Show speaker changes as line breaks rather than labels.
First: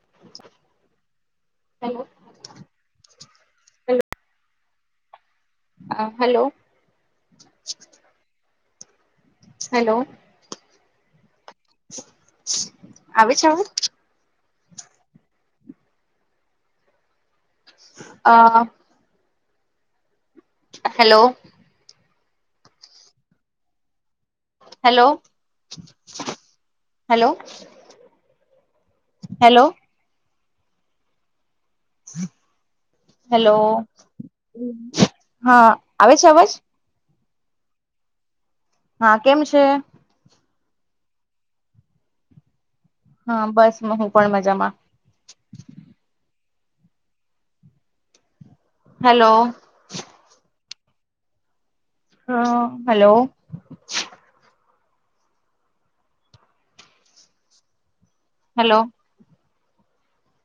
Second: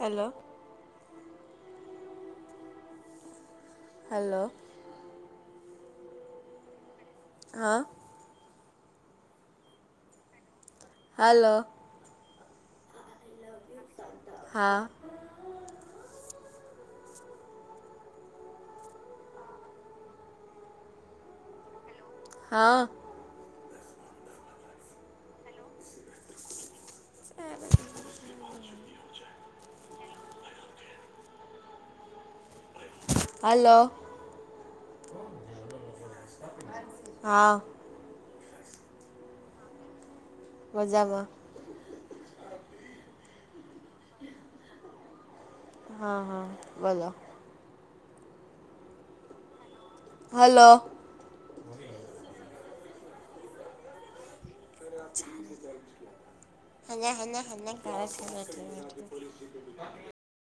hello
hello
hello
હા hello
હા
hello
hello
આવે છે અવાજ
હા
અ હેલો
હા
hello hello hello [inaudible] hello
hello
હા આવે છે અવાજ
હા
હા કેમ છે
મજામાં
હા બસ હું પણ મજામાં
હા હા બોલો
હાલો
હાલો
હા હાલો
[unintelligible] [inaudible]
હેલો
[inaudible]